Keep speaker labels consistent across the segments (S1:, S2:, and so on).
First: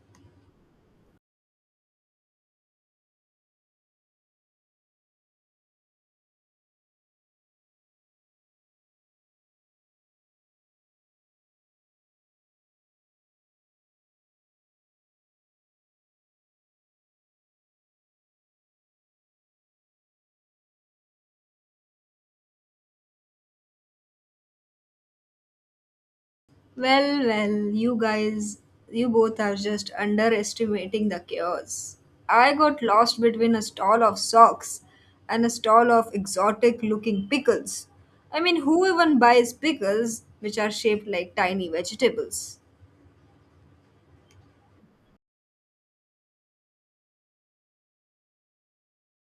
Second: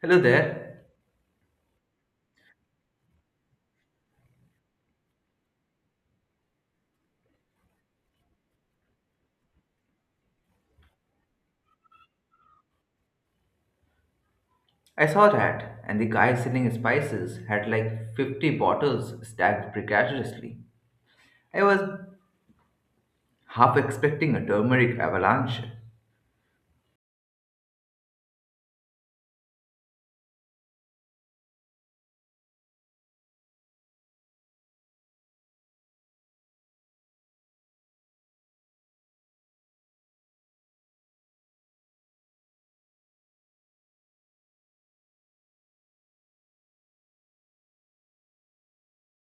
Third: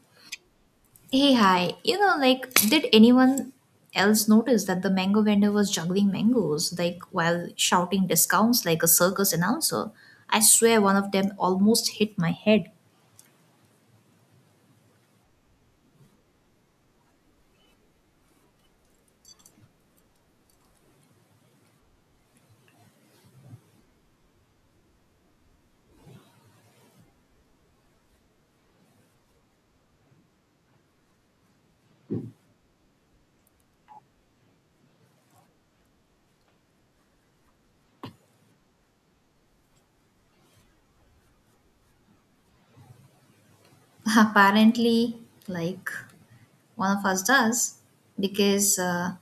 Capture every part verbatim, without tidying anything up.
S1: Hello there.
S2: Hey, hi. You know, like, did anyone else notice that the mango vendor was juggling mangoes, like, while shouting discounts like a circus announcer? I swear one of them almost hit my head.
S1: I saw that, and the guy selling spices had like fifty bottles stacked precariously. I was half expecting a turmeric avalanche.
S3: Well, well, you guys, you both are just underestimating the chaos. I got lost between a stall of socks and a stall of exotic looking pickles. I mean, who even buys pickles which are shaped like tiny vegetables?
S2: Apparently, like, one of us does, because uh,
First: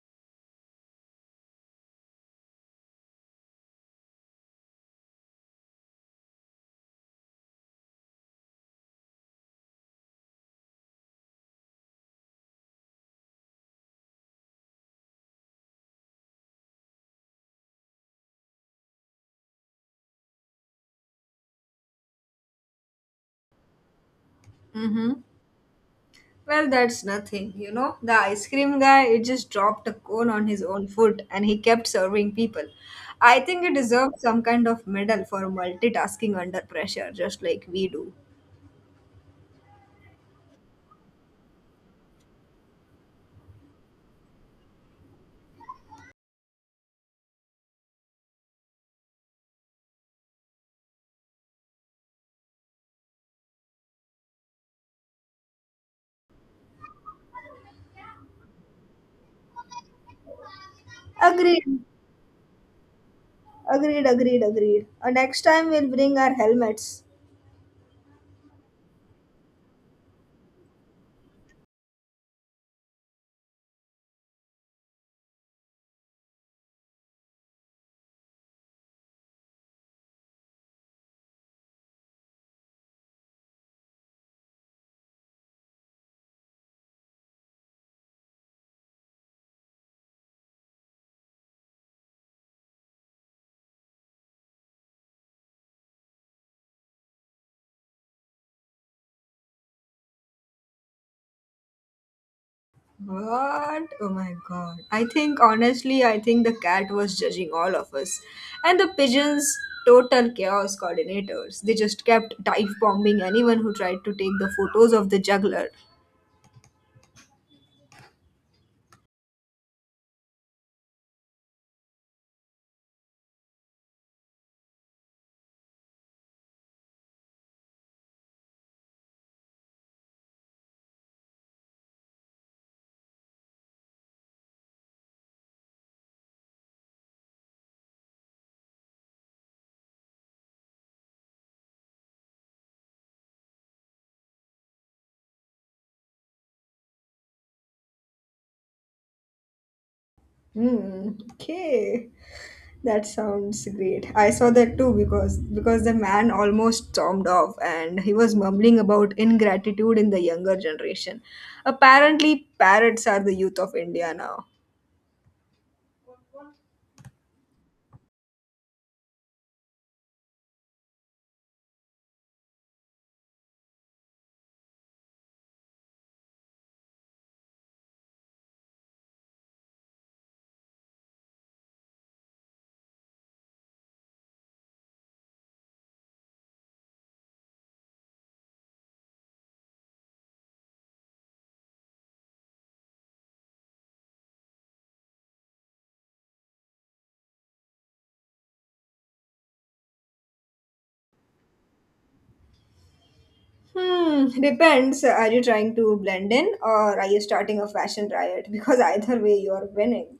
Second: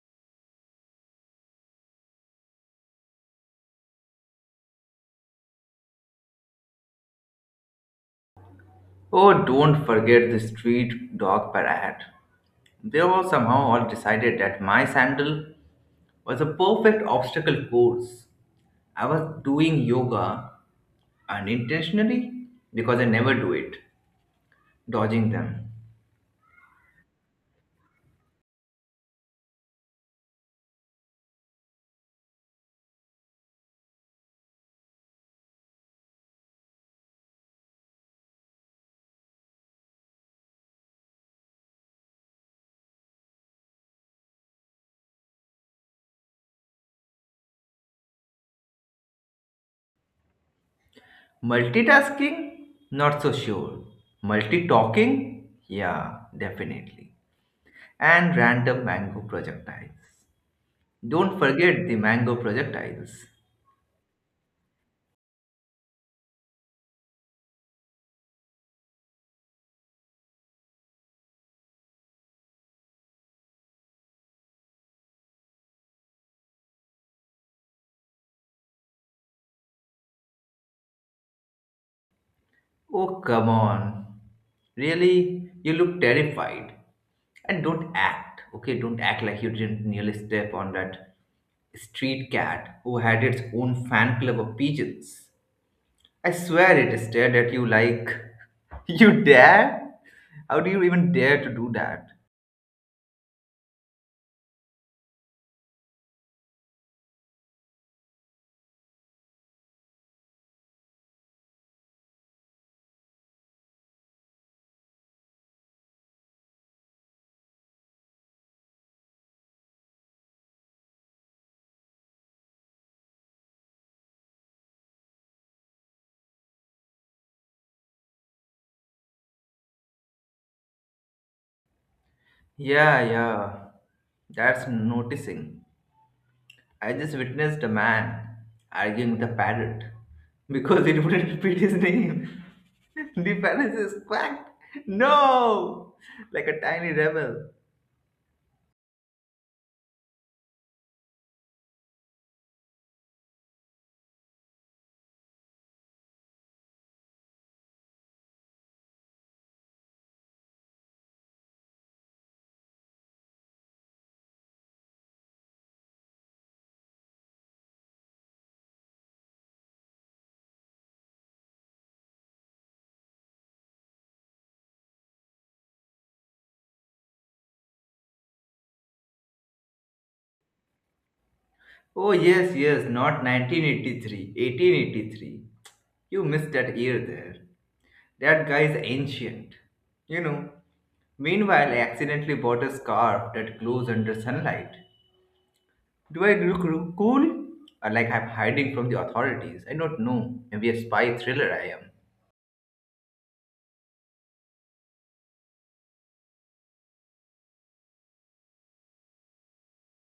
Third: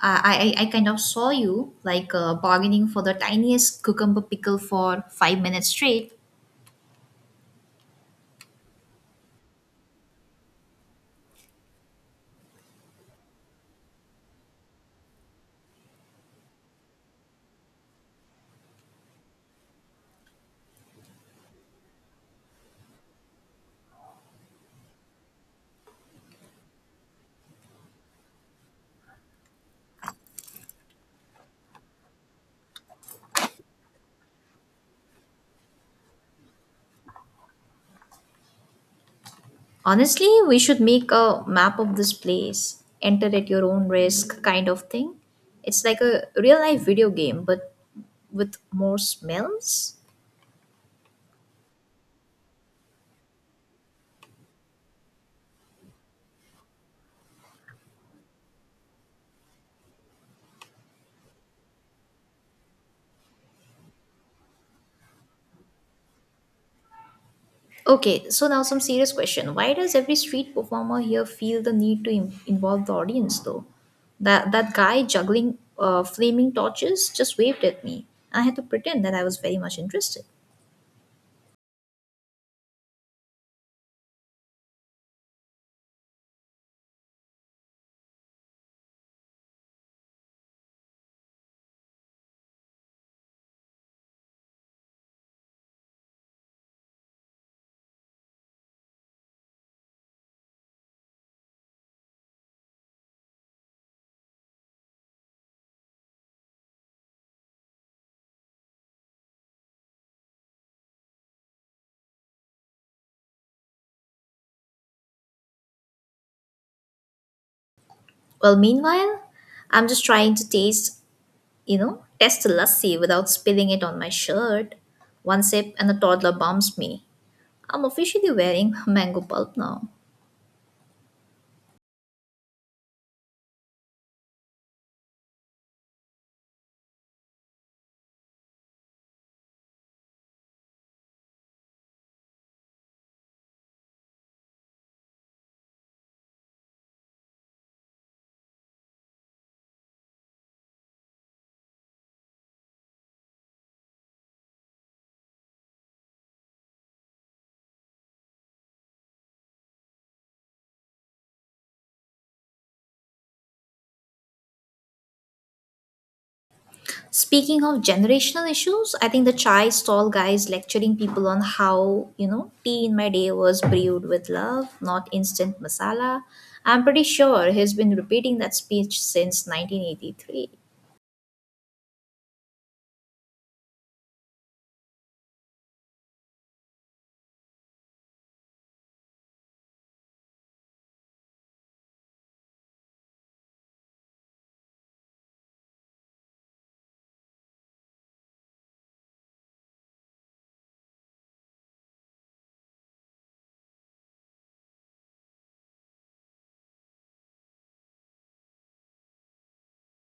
S2: I, I, I kind of saw you, like, uh, bargaining for the tiniest cucumber pickle for five minutes straight.
S1: Oh, don't forget the street dog parade. They all somehow all decided that my sandal was a perfect obstacle course. I was doing yoga unintentionally because I never do it,
S3: Mm-hmm.
S1: dodging them.
S3: Well, that's nothing, you know. The ice cream guy, it just dropped a cone on his own foot and he kept serving people. I think he deserves some kind of medal for multitasking under pressure, just like we do.
S2: Honestly, we should make a map of this place, enter at your own risk kind of thing. It's like a real life video game, but with more smells.
S1: Multitasking? Not so sure. Multi-talking? Yeah, definitely. And random mango projectiles. Don't
S3: Agreed.
S1: forget the mango projectiles.
S3: Agreed, agreed, agreed. Uh, next time we'll bring our helmets.
S2: Okay, so now some serious question. Why does every street performer here feel the need to im- involve the audience though? That that guy juggling uh, flaming torches just waved at me. I had to pretend that I was very much interested.
S1: Oh, come on. Really? You look terrified. And don't act, okay? Don't act like you didn't nearly step on that street cat who had its own fan club of pigeons. I swear it stared at you like, you dare? How do you even dare to do that?
S3: What? Oh my god. I think, honestly, I think the cat was judging all of us. And the pigeons, total chaos coordinators. They just kept dive bombing anyone who tried to take the photos of the juggler.
S2: Well, meanwhile, I'm just trying to taste you know, test lassi without spilling it on my shirt. One sip and the toddler bumps me. I'm officially wearing mango pulp now.
S1: Yeah, yeah. That's noticing. I just witnessed a man arguing with a parrot because it wouldn't repeat his name. The parrot is quacked. No! Like a tiny rebel.
S3: Hmm. Okay. That sounds great. I saw that too because because the man almost stormed off and he was mumbling about ingratitude in the younger generation. Apparently, parrots are the youth of India now.
S2: Speaking of generational issues, I think the chai stall guy is lecturing people on how, you know, tea in my day was brewed with love, not instant masala. I'm pretty sure he's been repeating that speech since nineteen eighty-three.
S1: Oh, yes, yes, not nineteen eighty-three, eighteen eighty-three. You missed that year there. That guy is ancient, you know. Meanwhile, I accidentally bought a scarf that glows under sunlight. Do I look ro- cool? Or like I'm hiding from the authorities? I don't know. Maybe a spy thriller I am.
S3: Hmm, depends. Are you trying to blend in or are you starting a fashion riot? Because either way, you're winning.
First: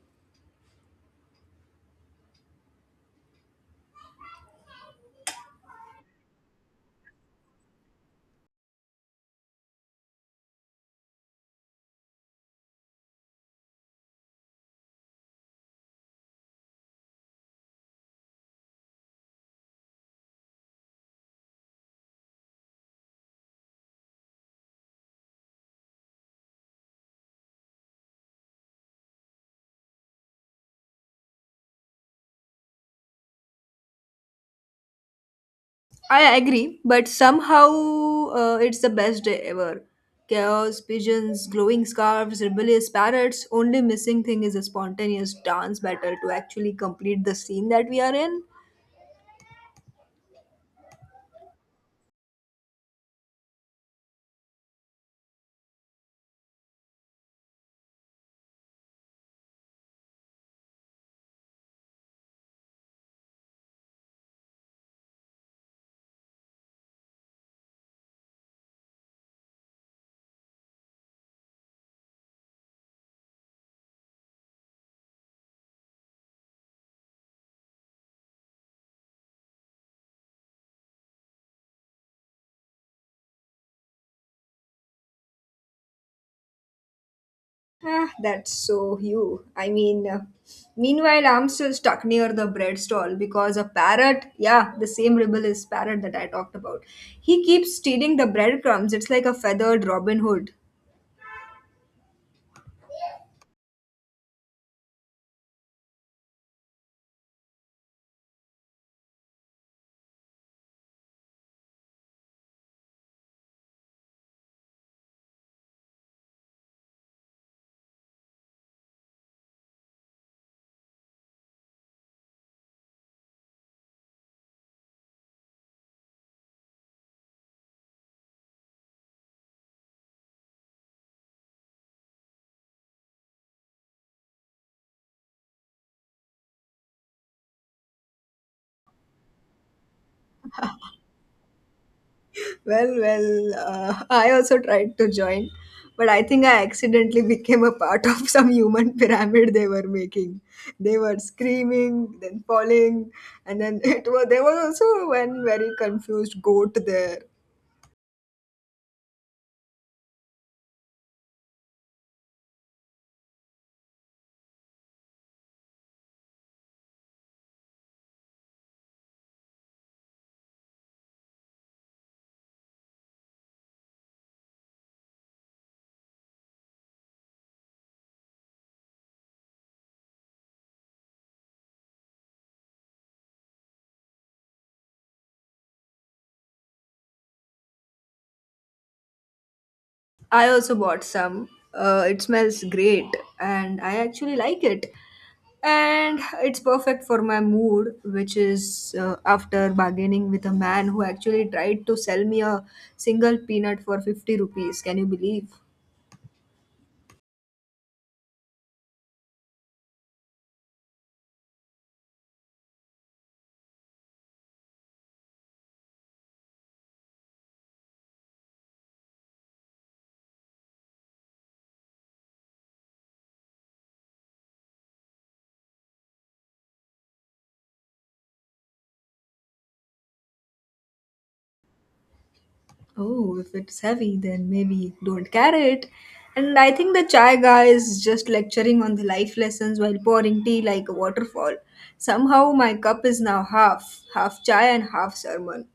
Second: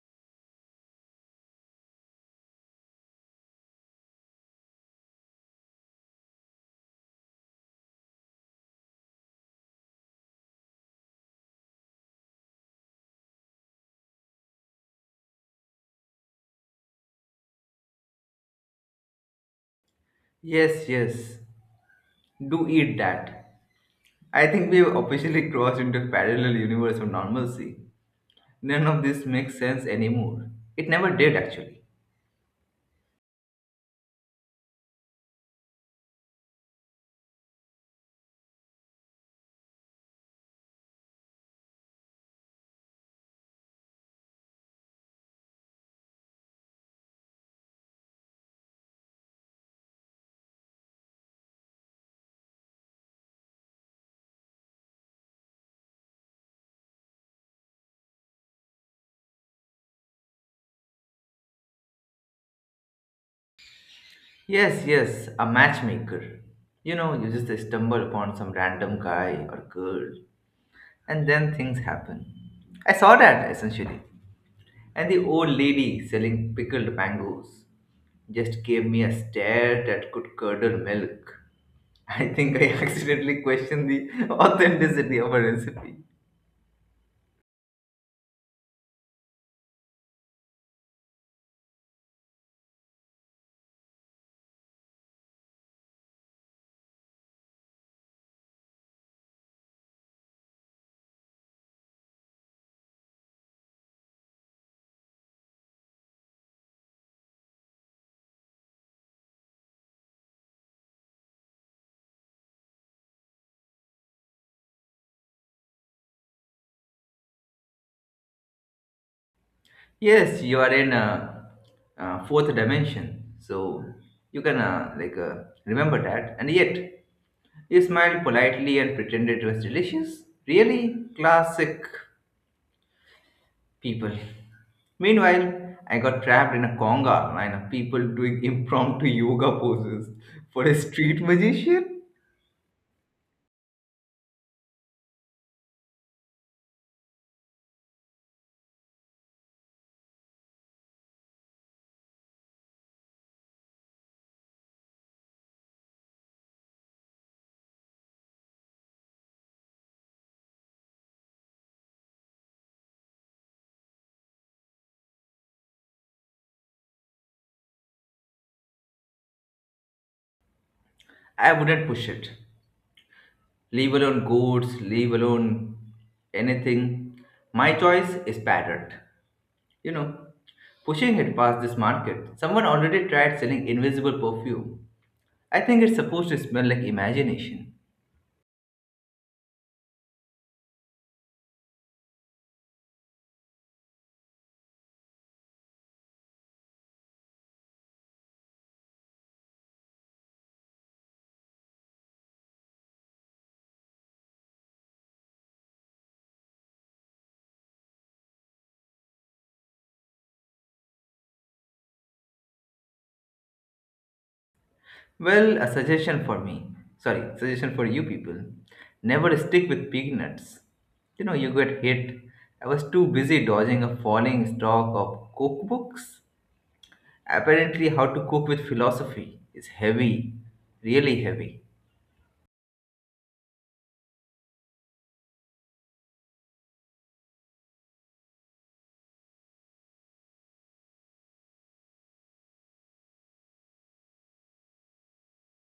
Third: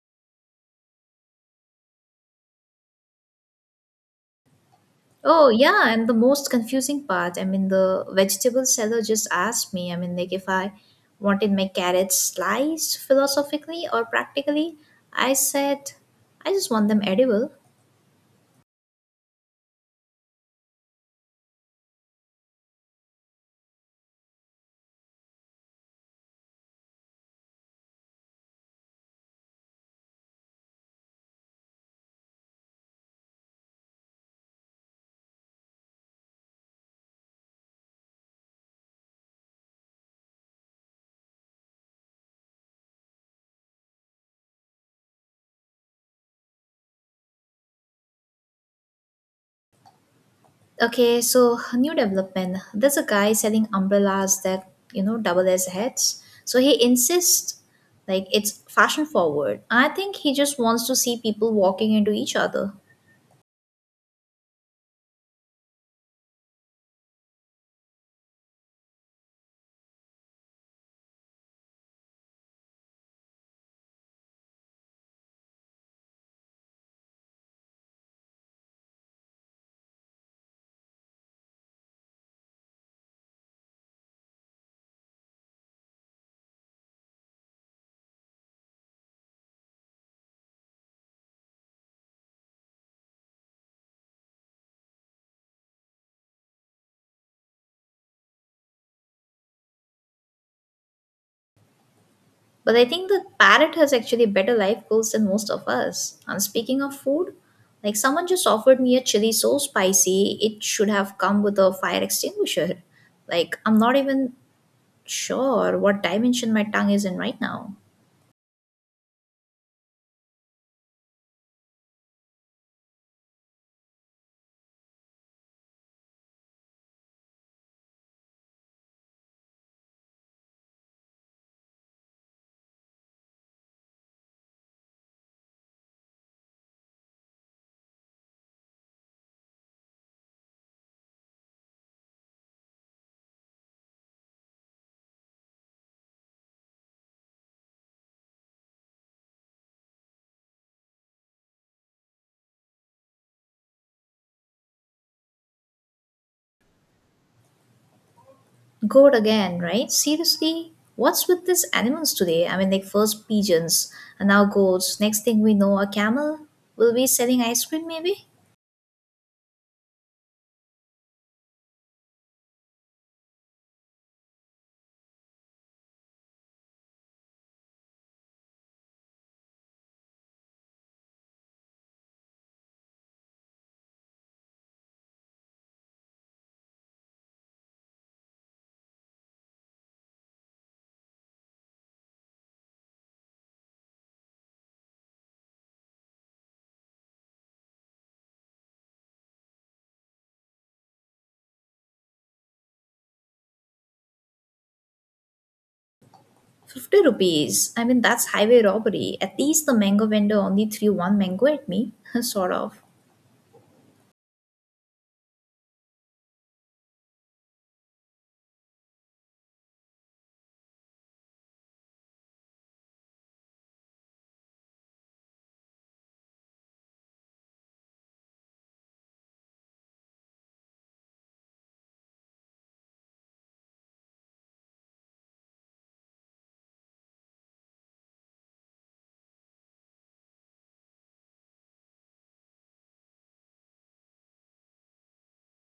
S2: Oh, yeah, and the most confusing part, I mean, the vegetable seller just asked me, I mean, like if I wanted my carrots sliced philosophically or practically. I said, I just want them edible.
S1: Yes, yes. Do eat that. I think we've officially crossed into a parallel universe of normalcy. None of this makes sense anymore. It never did, actually.
S3: I agree, but somehow uh, it's the best day ever. Chaos, pigeons, glowing scarves, rebellious parrots. Only missing thing is a spontaneous dance battle to actually complete the scene that we are in.
S2: Okay, so new development. There's a guy selling umbrellas that, you know, double as heads. So he insists like it's fashion forward. I think he just wants to see people walking into each other.
S1: Yes, yes, a matchmaker. You know, you just stumble upon some random guy or girl, and then things happen. I saw that, essentially. And the old lady selling pickled mangoes just gave me a stare that could curdle milk. I think I accidentally questioned the authenticity of a recipe.
S3: Ah, that's so you. I mean, uh, meanwhile, I'm still stuck near the bread stall because a parrot, yeah, the same rebellious parrot that I talked about, he keeps stealing the breadcrumbs. It's like a feathered Robin Hood.
S2: But I think the parrot has actually better life goals than most of us. And speaking of food, like someone just offered me a chili so spicy, it should have come with a fire extinguisher. Like, I'm not even sure what dimension my tongue is in right now.
S1: Yes, you are in a, uh fourth dimension, so you can uh, like uh, remember that. And yet, he smiled politely and pretended it was delicious. Really classic people. Meanwhile, I got trapped in a conga line of people doing impromptu yoga poses for a street magician.
S3: Well, well, uh, I also tried to join, but I think I accidentally became a part of some human pyramid they were making. They were screaming, then falling, and then it was there was also one very confused goat there.
S2: Goat again, right? Seriously? What's with these animals today? I mean, like, first pigeons, and now goats. Next thing we know, a camel. Will be selling ice cream, maybe?
S1: I wouldn't push it. Leave alone goats, leave alone anything. My choice is parrot. You know, pushing it past this market, someone already tried selling invisible perfume. I think it's supposed to smell like imagination.
S3: I also bought some. Uh, it smells great and I actually like it. And it's perfect for my mood, which is uh, after bargaining with a man who actually tried to sell me a single peanut for fifty rupees. Can you believe?
S2: fifty rupees. I mean, that's highway robbery. At least the mango vendor only threw one mango at me, sort of.
S1: Well, a suggestion for me. Sorry, suggestion for you people. Never stick with peanuts. You know, you get hit. I was too busy dodging a falling stock of cookbooks. Apparently, how to cook with philosophy is heavy, really heavy.
S3: Oh, if it's heavy, then maybe don't carry it. And I think the chai guy is just lecturing on the life lessons while pouring tea like a waterfall. Somehow my cup is now half, half chai and half sermon.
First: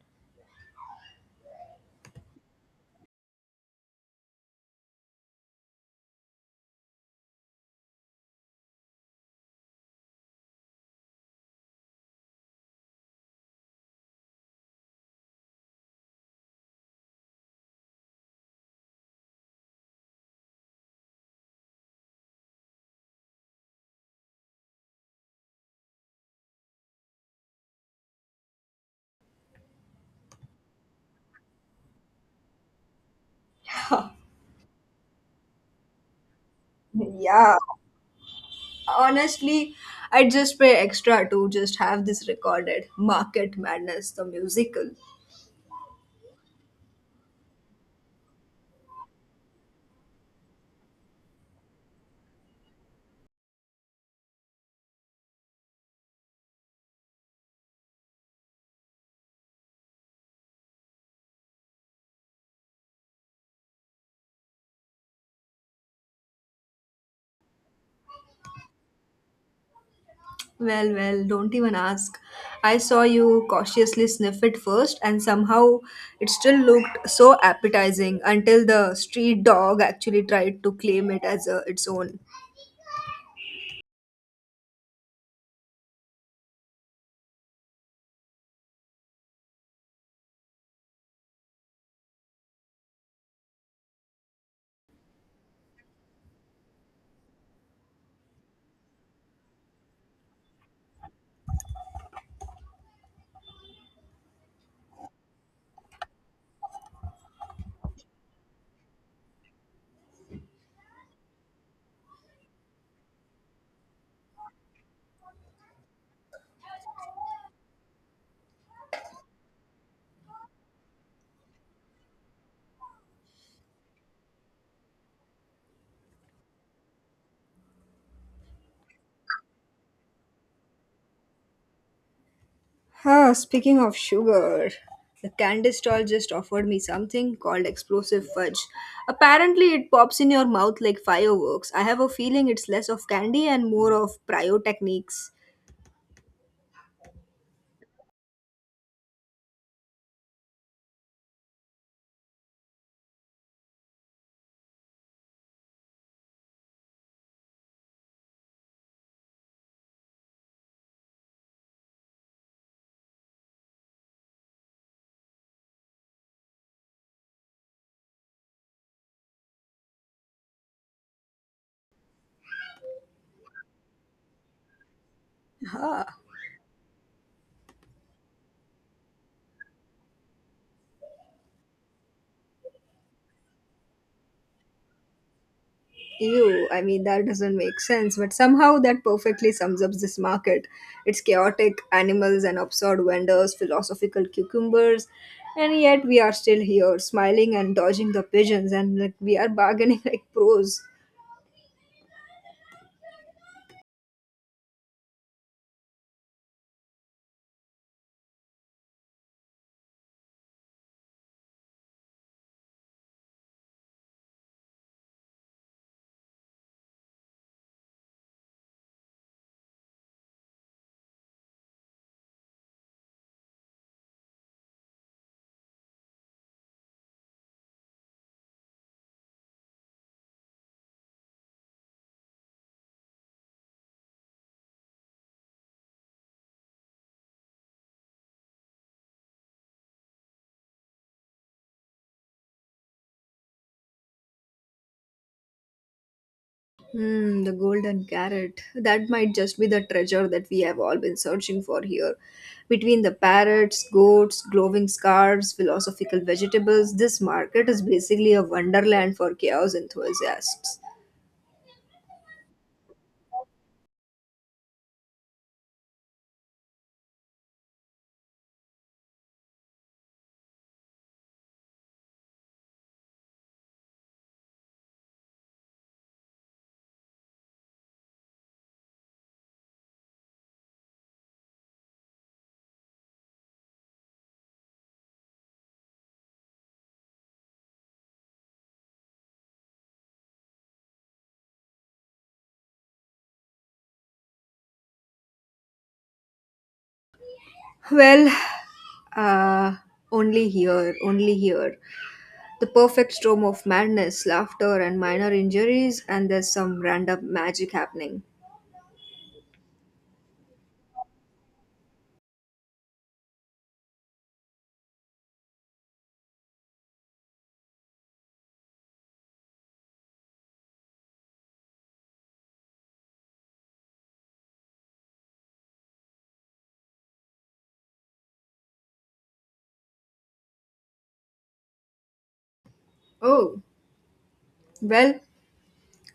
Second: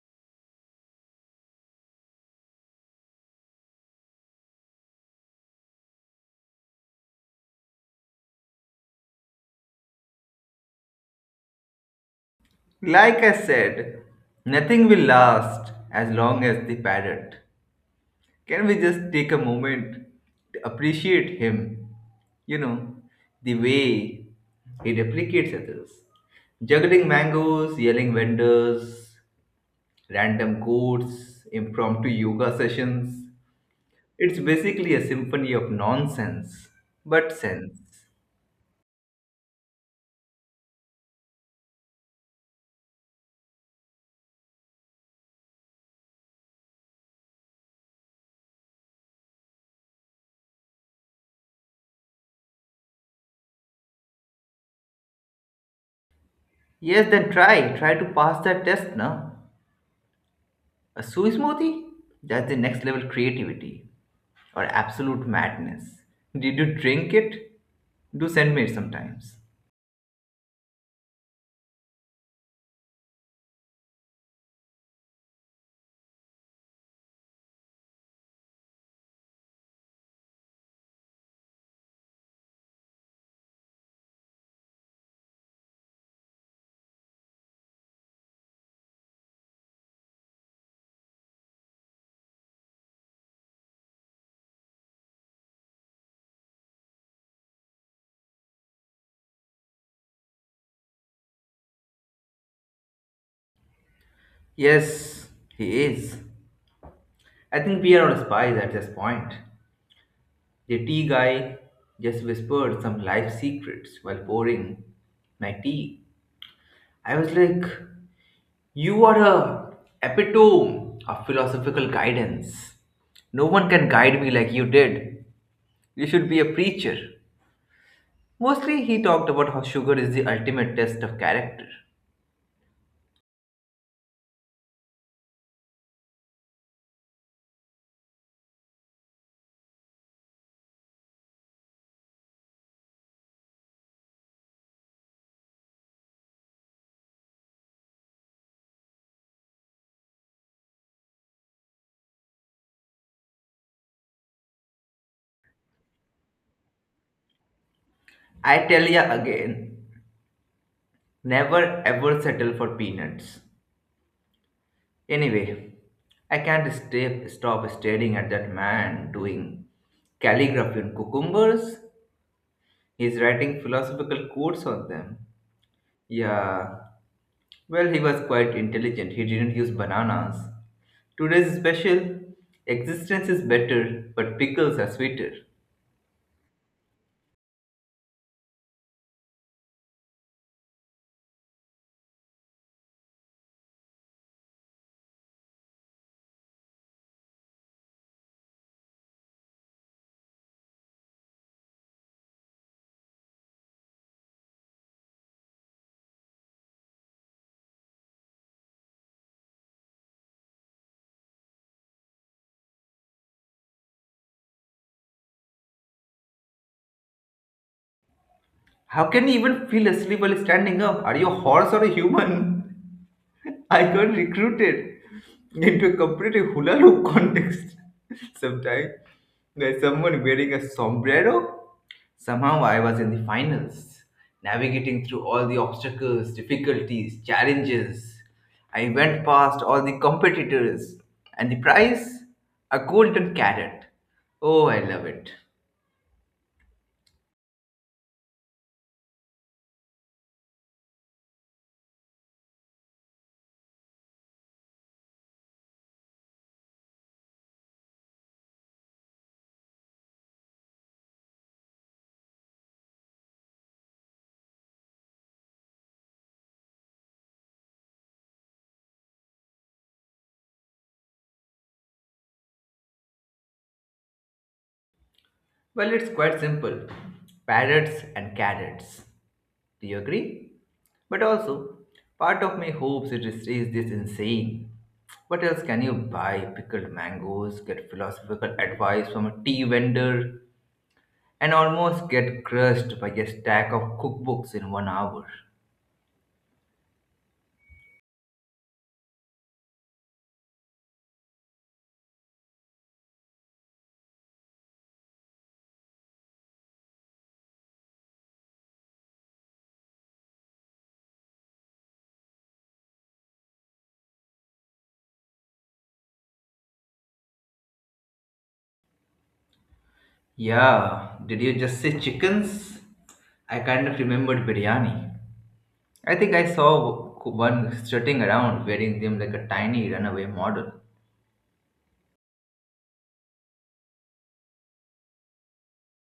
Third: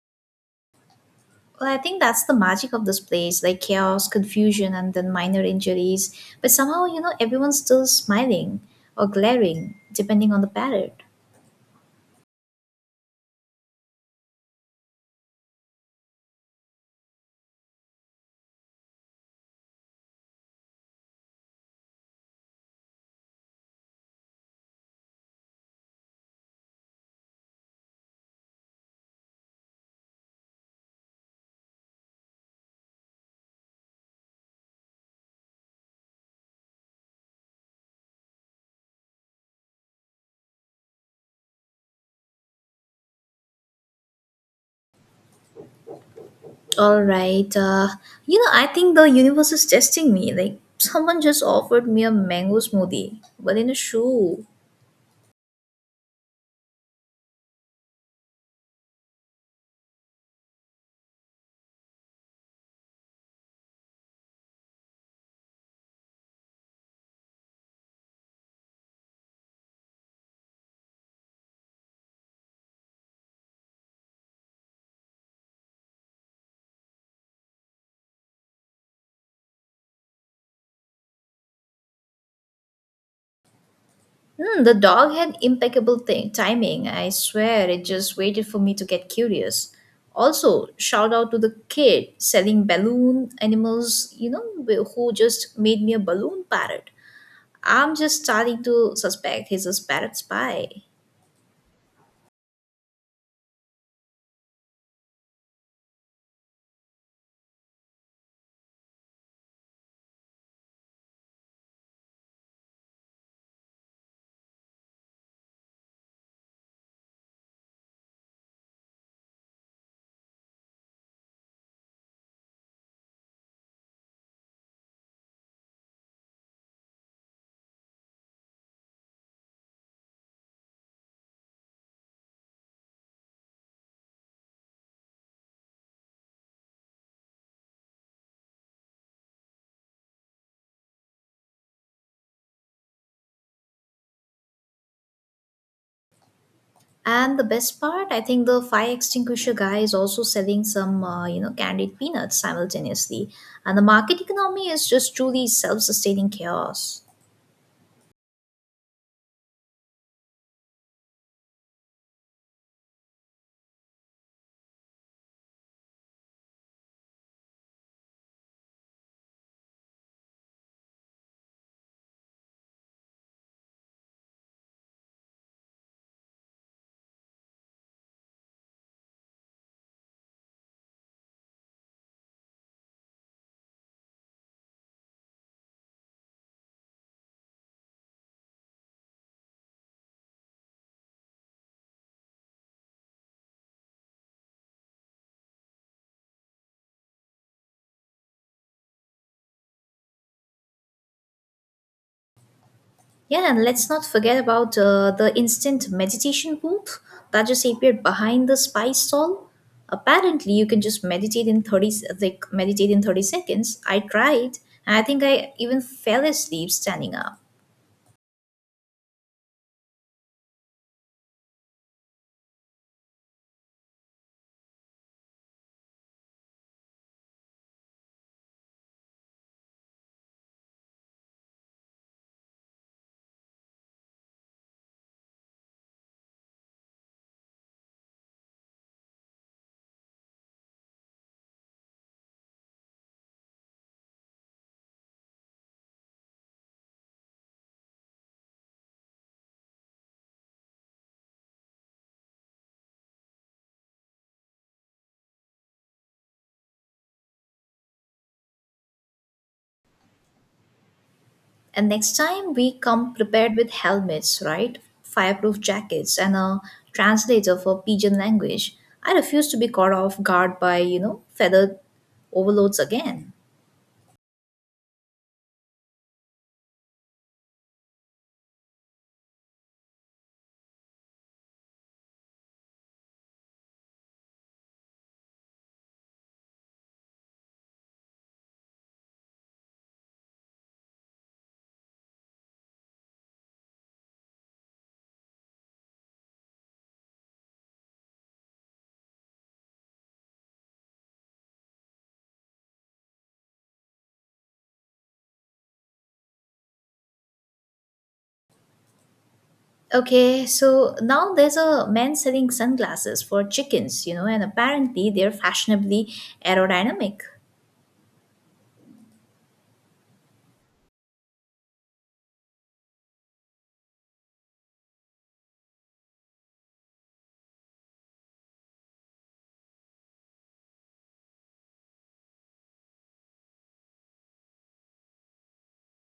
S2: Well, I think that's the magic of this place like chaos, confusion, and then minor injuries. But somehow, you know, everyone's still smiling or glaring, depending on the parrot.
S1: Like I said, nothing will last as long as the parrot. Can we just take a moment to appreciate him? You know, the way he replicates others. Juggling mangoes, yelling vendors, random quotes, impromptu yoga sessions. It's basically a symphony of nonsense, but
S3: Yeah.
S1: sense.
S3: Honestly, I'd just pay extra to just have this recorded market madness, the musical.
S2: All right. Uh, you know, I think the universe is testing me. Like, someone just offered me a mango smoothie, but in a shoe.
S1: Yes, then try. Try to pass that test now. A soy smoothie? That's the next level creativity or absolute madness. Did you drink it? Do send me it sometimes.
S3: well well don't even ask. I saw you cautiously sniff it first and somehow it still looked so appetizing until the street dog actually tried to claim it as a, its own.
S2: Hmm, the dog had impeccable t- timing. I swear it just waited for me to get curious. Also, shout out to the kid selling balloon animals, you know, wh- who just made me a balloon parrot. I'm just starting to suspect he's a parrot spy.
S1: Yes, he is. I think we are all spies at this point. The tea guy just whispered some life secrets while pouring my tea. I was like, you are a epitome of philosophical guidance. No one can guide me like you did. You should be a preacher. Mostly he talked about how sugar is the ultimate test of character.
S3: Huh, speaking of sugar, the candy stall just offered me something called explosive fudge. Apparently, it pops in your mouth like fireworks. I have a feeling it's less of candy and more of pyrotechnics.
S2: And the best part, I think the fire extinguisher guy is also selling some, uh, you know, candied peanuts simultaneously. And the market economy is just truly self sustaining chaos.
S1: I tell ya again, never ever settle for peanuts. Anyway, I can't stay, stop staring at that man doing calligraphy on cucumbers. He's writing philosophical quotes on them.
S3: Huh.
S1: Yeah, well, he was quite intelligent. He didn't use bananas. Today's special, existence is better, but pickles are sweeter.
S3: Ew, I mean, that doesn't make sense, but somehow that perfectly sums up this market. It's chaotic animals and absurd vendors, philosophical cucumbers, and yet we are still here, smiling and dodging the pigeons, and like we are bargaining like pros.
S2: Yeah, and let's not forget about uh, the instant meditation booth that just appeared behind the spice stall. Apparently, you can just meditate in 30 s- like meditate in thirty seconds. I tried, and I think I even fell asleep standing up.
S1: How can you even feel asleep while standing up? Are you a horse or a human? I got recruited into a completely hula hoop contest sometime by someone wearing a sombrero. Somehow I was in the finals, navigating through all the obstacles, difficulties, challenges. I went past all the competitors, and the prize, a golden carrot. Oh, I love it.
S3: Hmm, the golden carrot. That might just be the treasure that we have all been searching for here. Between the parrots, goats, glowing scarves, philosophical vegetables, this market is basically a wonderland for chaos enthusiasts.
S2: And next time we come prepared with helmets, right? Fireproof jackets and a translator for pigeon language. I refuse to be caught off guard by, you know, feathered overloads again.
S1: Well, it's quite simple. Parrots and carrots. Do you agree? But also, part of me hopes it is stays this insane. What else can you buy? Pickled mangoes, get philosophical advice from a tea vendor, and almost get crushed by a stack of cookbooks in one hour.
S3: Well, uh, only here, only here. The perfect storm of madness, laughter, and minor injuries, and there's some random magic happening.
S2: Okay, so now there's a man selling sunglasses for chickens, you know, and apparently they're fashionably aerodynamic.
S1: Yeah, did you just say chickens? I kind of remembered biryani. I think I saw one strutting around wearing them like a tiny runaway model.
S3: Oh, well,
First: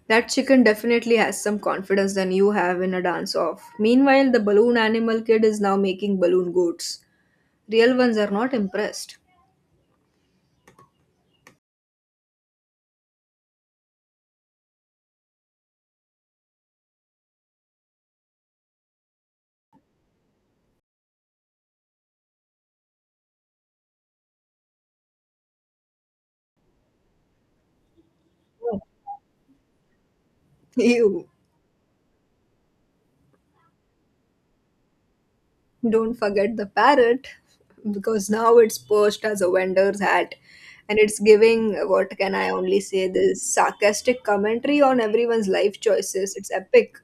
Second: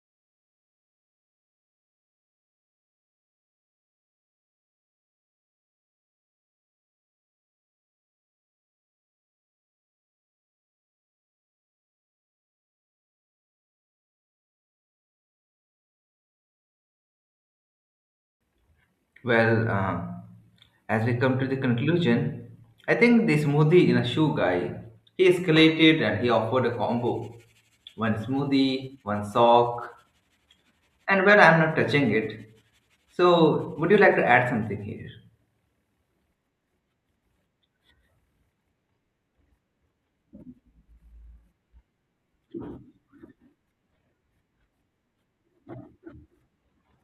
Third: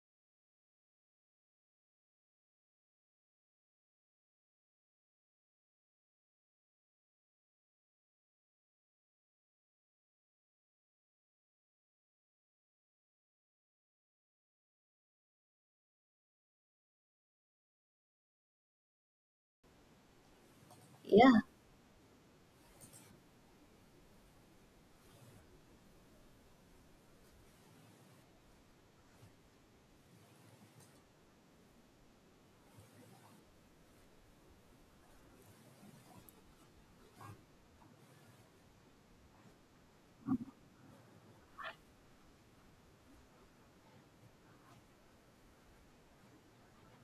S3: that chicken definitely has some confidence than you have in a dance off. Meanwhile, the balloon animal kid is now making balloon goats. Real ones are not impressed.
S1: Well, uh, as we come
S2: Yeah.
S1: to the conclusion, I think the smoothie in a shoe guy, he escalated and he offered a combo. One smoothie, one sock, and
S3: Ew.
S1: well, I'm not touching it. So, would you like to add something here?
S3: Don't forget the parrot, because now it's posed as a vendor's hat and it's giving what can I only say this sarcastic commentary on everyone's life choices. It's epic.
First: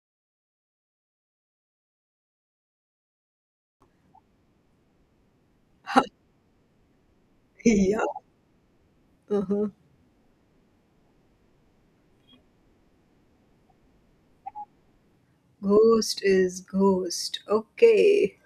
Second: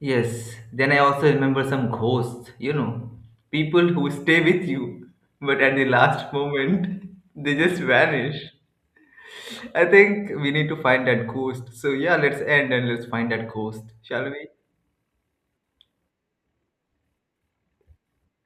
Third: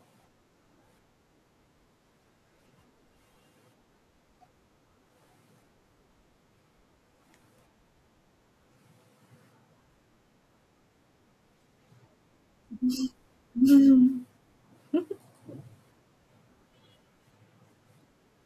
S1: Yes, then I also remember some ghosts, you know, people who stay with you, but at the last moment, they just
S3: Yeah.
S1: vanish.
S3: Uh-huh.
S1: I think we need to find that ghost. So, yeah, let's end and let's find that ghost, shall we?
S3: Ghost is ghost. Okay.